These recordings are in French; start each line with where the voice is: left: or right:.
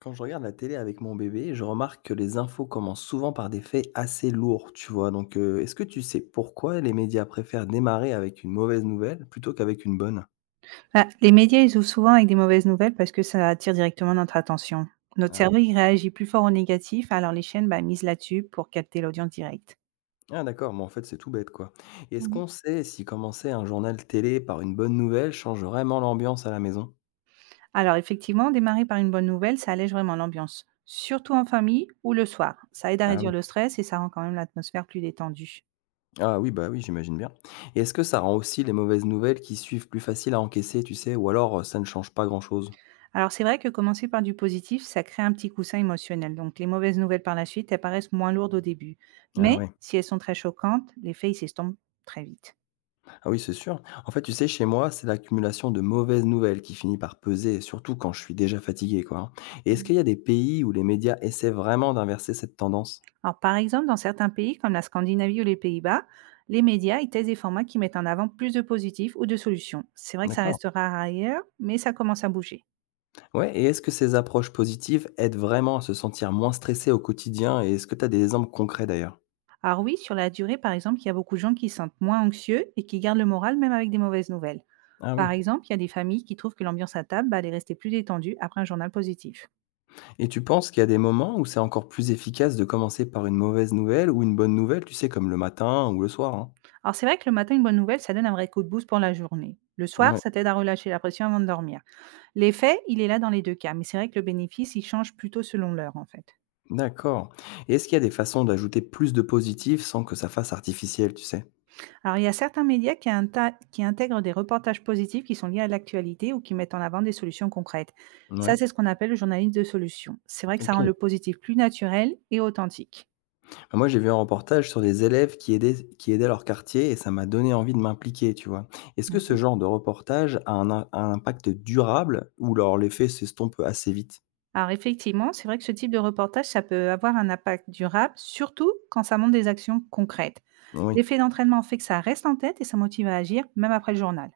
left: Quand je regarde la télé avec mon bébé, je remarque que les infos commencent souvent par des faits assez lourds, tu vois. Donc, est-ce que tu sais pourquoi les médias préfèrent démarrer avec une mauvaise nouvelle plutôt qu'avec une bonne?
right: Bah, les médias, ils ouvrent souvent avec des mauvaises nouvelles parce que ça attire directement notre attention. Notre
left: Ah,
right: cerveau, il réagit plus fort au négatif, alors les chaînes misent là-dessus pour capter l'audience directe.
left: Ah, d'accord, mais en fait, c'est tout bête, quoi. Et est-ce qu'on
right: Mhm.
left: sait si commencer un journal télé par une bonne nouvelle change vraiment l'ambiance à la maison?
right: Alors effectivement, démarrer par une bonne nouvelle, ça allège vraiment l'ambiance, surtout en famille ou le soir. Ça aide à
left: Ah oui.
right: réduire le stress et ça rend quand même l'atmosphère plus détendue.
left: Ah oui, bah oui, j'imagine bien. Et est-ce que ça rend aussi les mauvaises nouvelles qui suivent plus faciles à encaisser, tu sais, ou alors ça ne change pas grand-chose?
right: Alors c'est vrai que commencer par du positif, ça crée un petit coussin émotionnel. Donc les mauvaises nouvelles par la suite, elles paraissent moins lourdes au début.
left: Ah oui.
right: Mais si elles sont très choquantes, l'effet, il s'estompe très vite.
left: Ah oui, c'est sûr. En fait, tu sais, chez moi, c'est l'accumulation de mauvaises nouvelles qui finit par peser, surtout quand je suis déjà fatigué, quoi, hein. Et est-ce qu'il y a des pays où les médias essaient vraiment d'inverser cette tendance?
right: Alors, par exemple, dans certains pays comme la Scandinavie ou les Pays-Bas, les médias ils testent des formats qui mettent en avant plus de positifs ou de solutions. C'est vrai que ça
left: D'accord.
right: restera ailleurs, mais ça commence à bouger.
left: Ouais, et est-ce que ces approches positives aident vraiment à se sentir moins stressé au quotidien? Et est-ce que tu as des exemples concrets d'ailleurs?
right: Alors oui, sur la durée, par exemple, il y a beaucoup de gens qui se sentent moins anxieux et qui gardent le moral même avec des mauvaises nouvelles.
left: Ah oui.
right: Par exemple, il y a des familles qui trouvent que l'ambiance à table elle est restée plus détendue après un journal positif.
left: Et tu penses qu'il y a des moments où c'est encore plus efficace de commencer par une mauvaise nouvelle ou une bonne nouvelle, tu sais, comme le matin ou le soir, hein?
right: Alors c'est vrai que le matin, une bonne nouvelle, ça donne un vrai coup de boost pour la journée. Le soir,
left: Ouais,
right: ça t'aide à relâcher la pression avant de dormir. L'effet, il est là dans les deux cas, mais c'est vrai que le bénéfice, il change plutôt selon l'heure en fait.
left: d'accord. Et est-ce qu'il y a des façons d'ajouter plus de positif sans que ça fasse artificiel, tu sais?
right: Alors, il y a certains médias qui, qui intègrent des reportages positifs qui sont liés à l'actualité ou qui mettent en avant des solutions concrètes.
left: Ouais.
right: Ça, c'est ce qu'on appelle le journalisme de solution. C'est vrai que ça rend
left: OK.
right: le positif plus naturel et authentique.
left: Bah, moi, j'ai vu un reportage sur des élèves qui aidaient leur quartier et ça m'a donné envie de m'impliquer, tu vois? Est-ce que ce
right: Mhm.
left: genre de reportage a un impact durable ou alors l'effet s'estompe assez vite?
right: Alors, effectivement, c'est vrai que ce type de reportage, ça peut avoir un impact durable, surtout quand ça montre des actions concrètes.
left: Oui,
right: L'effet d'entraînement fait que ça reste en tête et ça motive à agir, même après le journal.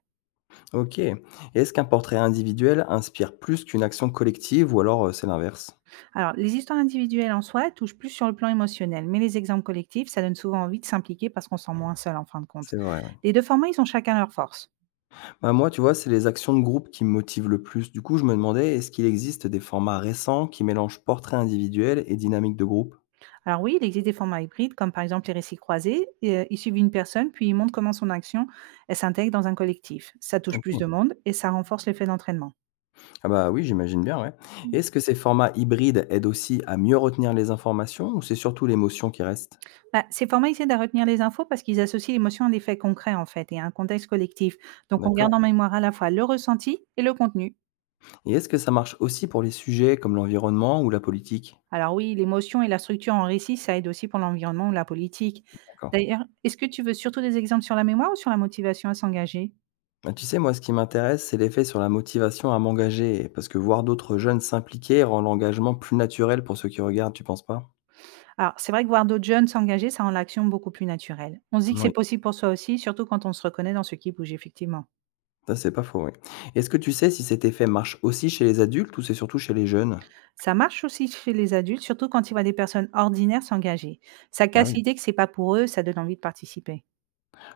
left: OK. Et est-ce qu'un portrait individuel inspire plus qu'une action collective ou alors, c'est l'inverse?
right: Alors, les histoires individuelles en soi touchent plus sur le plan émotionnel, mais les exemples collectifs, ça donne souvent envie de s'impliquer parce qu'on se sent moins seul en fin de compte.
left: C'est vrai, ouais.
right: Les deux formats, ils ont chacun leur force.
left: Bah, moi, tu vois, c'est les actions de groupe qui me motivent le plus. Du coup, je me demandais, est-ce qu'il existe des formats récents qui mélangent portrait individuel et dynamique de groupe?
right: Alors oui, il existe des formats hybrides, comme par exemple les récits croisés. Et, ils suivent une personne, puis ils montrent comment son action, elle s'intègre dans un collectif. Ça touche plus de
left: OK.
right: monde et ça renforce l'effet d'entraînement.
left: Ah bah, oui, j'imagine bien, ouais.
right: Mhm.
left: Est-ce que ces formats hybrides aident aussi à mieux retenir les informations ou c'est surtout l'émotion qui reste?
right: Bah, ces formats, ils aident à retenir les infos parce qu'ils associent l'émotion à des faits concrets, en fait, et à un contexte collectif. Donc, on garde
left: D'accord.
right: en mémoire à la fois le ressenti et le contenu.
left: Et est-ce que ça marche aussi pour les sujets comme l'environnement ou la politique?
right: Alors oui, l'émotion et la structure en récit, ça aide aussi pour l'environnement ou la politique.
left: D'accord.
right: D'ailleurs, est-ce que tu veux surtout des exemples sur la mémoire ou sur la motivation à s'engager?
left: Bah, tu sais, moi, ce qui m'intéresse, c'est l'effet sur la motivation à m'engager, parce que voir d'autres jeunes s'impliquer rend l'engagement plus naturel pour ceux qui regardent, tu penses pas?
right: Alors, c'est vrai que voir d'autres jeunes s'engager, ça rend l'action beaucoup plus naturelle. On se dit que c'est
left: Oui,
right: possible pour soi aussi, surtout quand on se reconnaît dans ce qui bouge, effectivement.
left: ça c'est pas faux, oui. Est-ce que tu sais si cet effet marche aussi chez les adultes ou c'est surtout chez les jeunes?
right: Ça marche aussi chez les adultes, surtout quand ils voient des personnes ordinaires s'engager. Ça
left: Ah
right: casse
left: oui.
right: l'idée que c'est pas pour eux, ça donne envie de participer.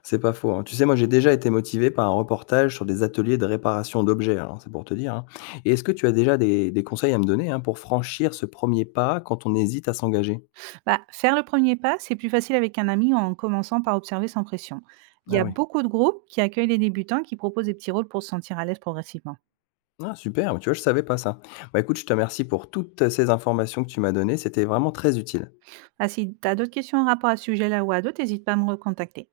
left: C'est pas faux, hein. Tu sais, moi, j'ai déjà été motivé par un reportage sur des ateliers de réparation d'objets, alors c'est pour te dire, hein. Et est-ce que tu as déjà des conseils à me donner, hein, pour franchir ce premier pas quand on hésite à s'engager?
right: Bah, faire le premier pas, c'est plus facile avec un ami en commençant par observer sans pression. Il y
left: Ah
right: a
left: oui.
right: beaucoup de groupes qui accueillent les débutants qui proposent des petits rôles pour se sentir à l'aise progressivement.
left: Ah super, tu vois, je savais pas ça. Bah écoute, je te remercie pour toutes ces informations que tu m'as données, c'était vraiment très utile.
right: Ah, si tu as d'autres questions en rapport à ce sujet-là ou à d'autres, n'hésite pas à me recontacter.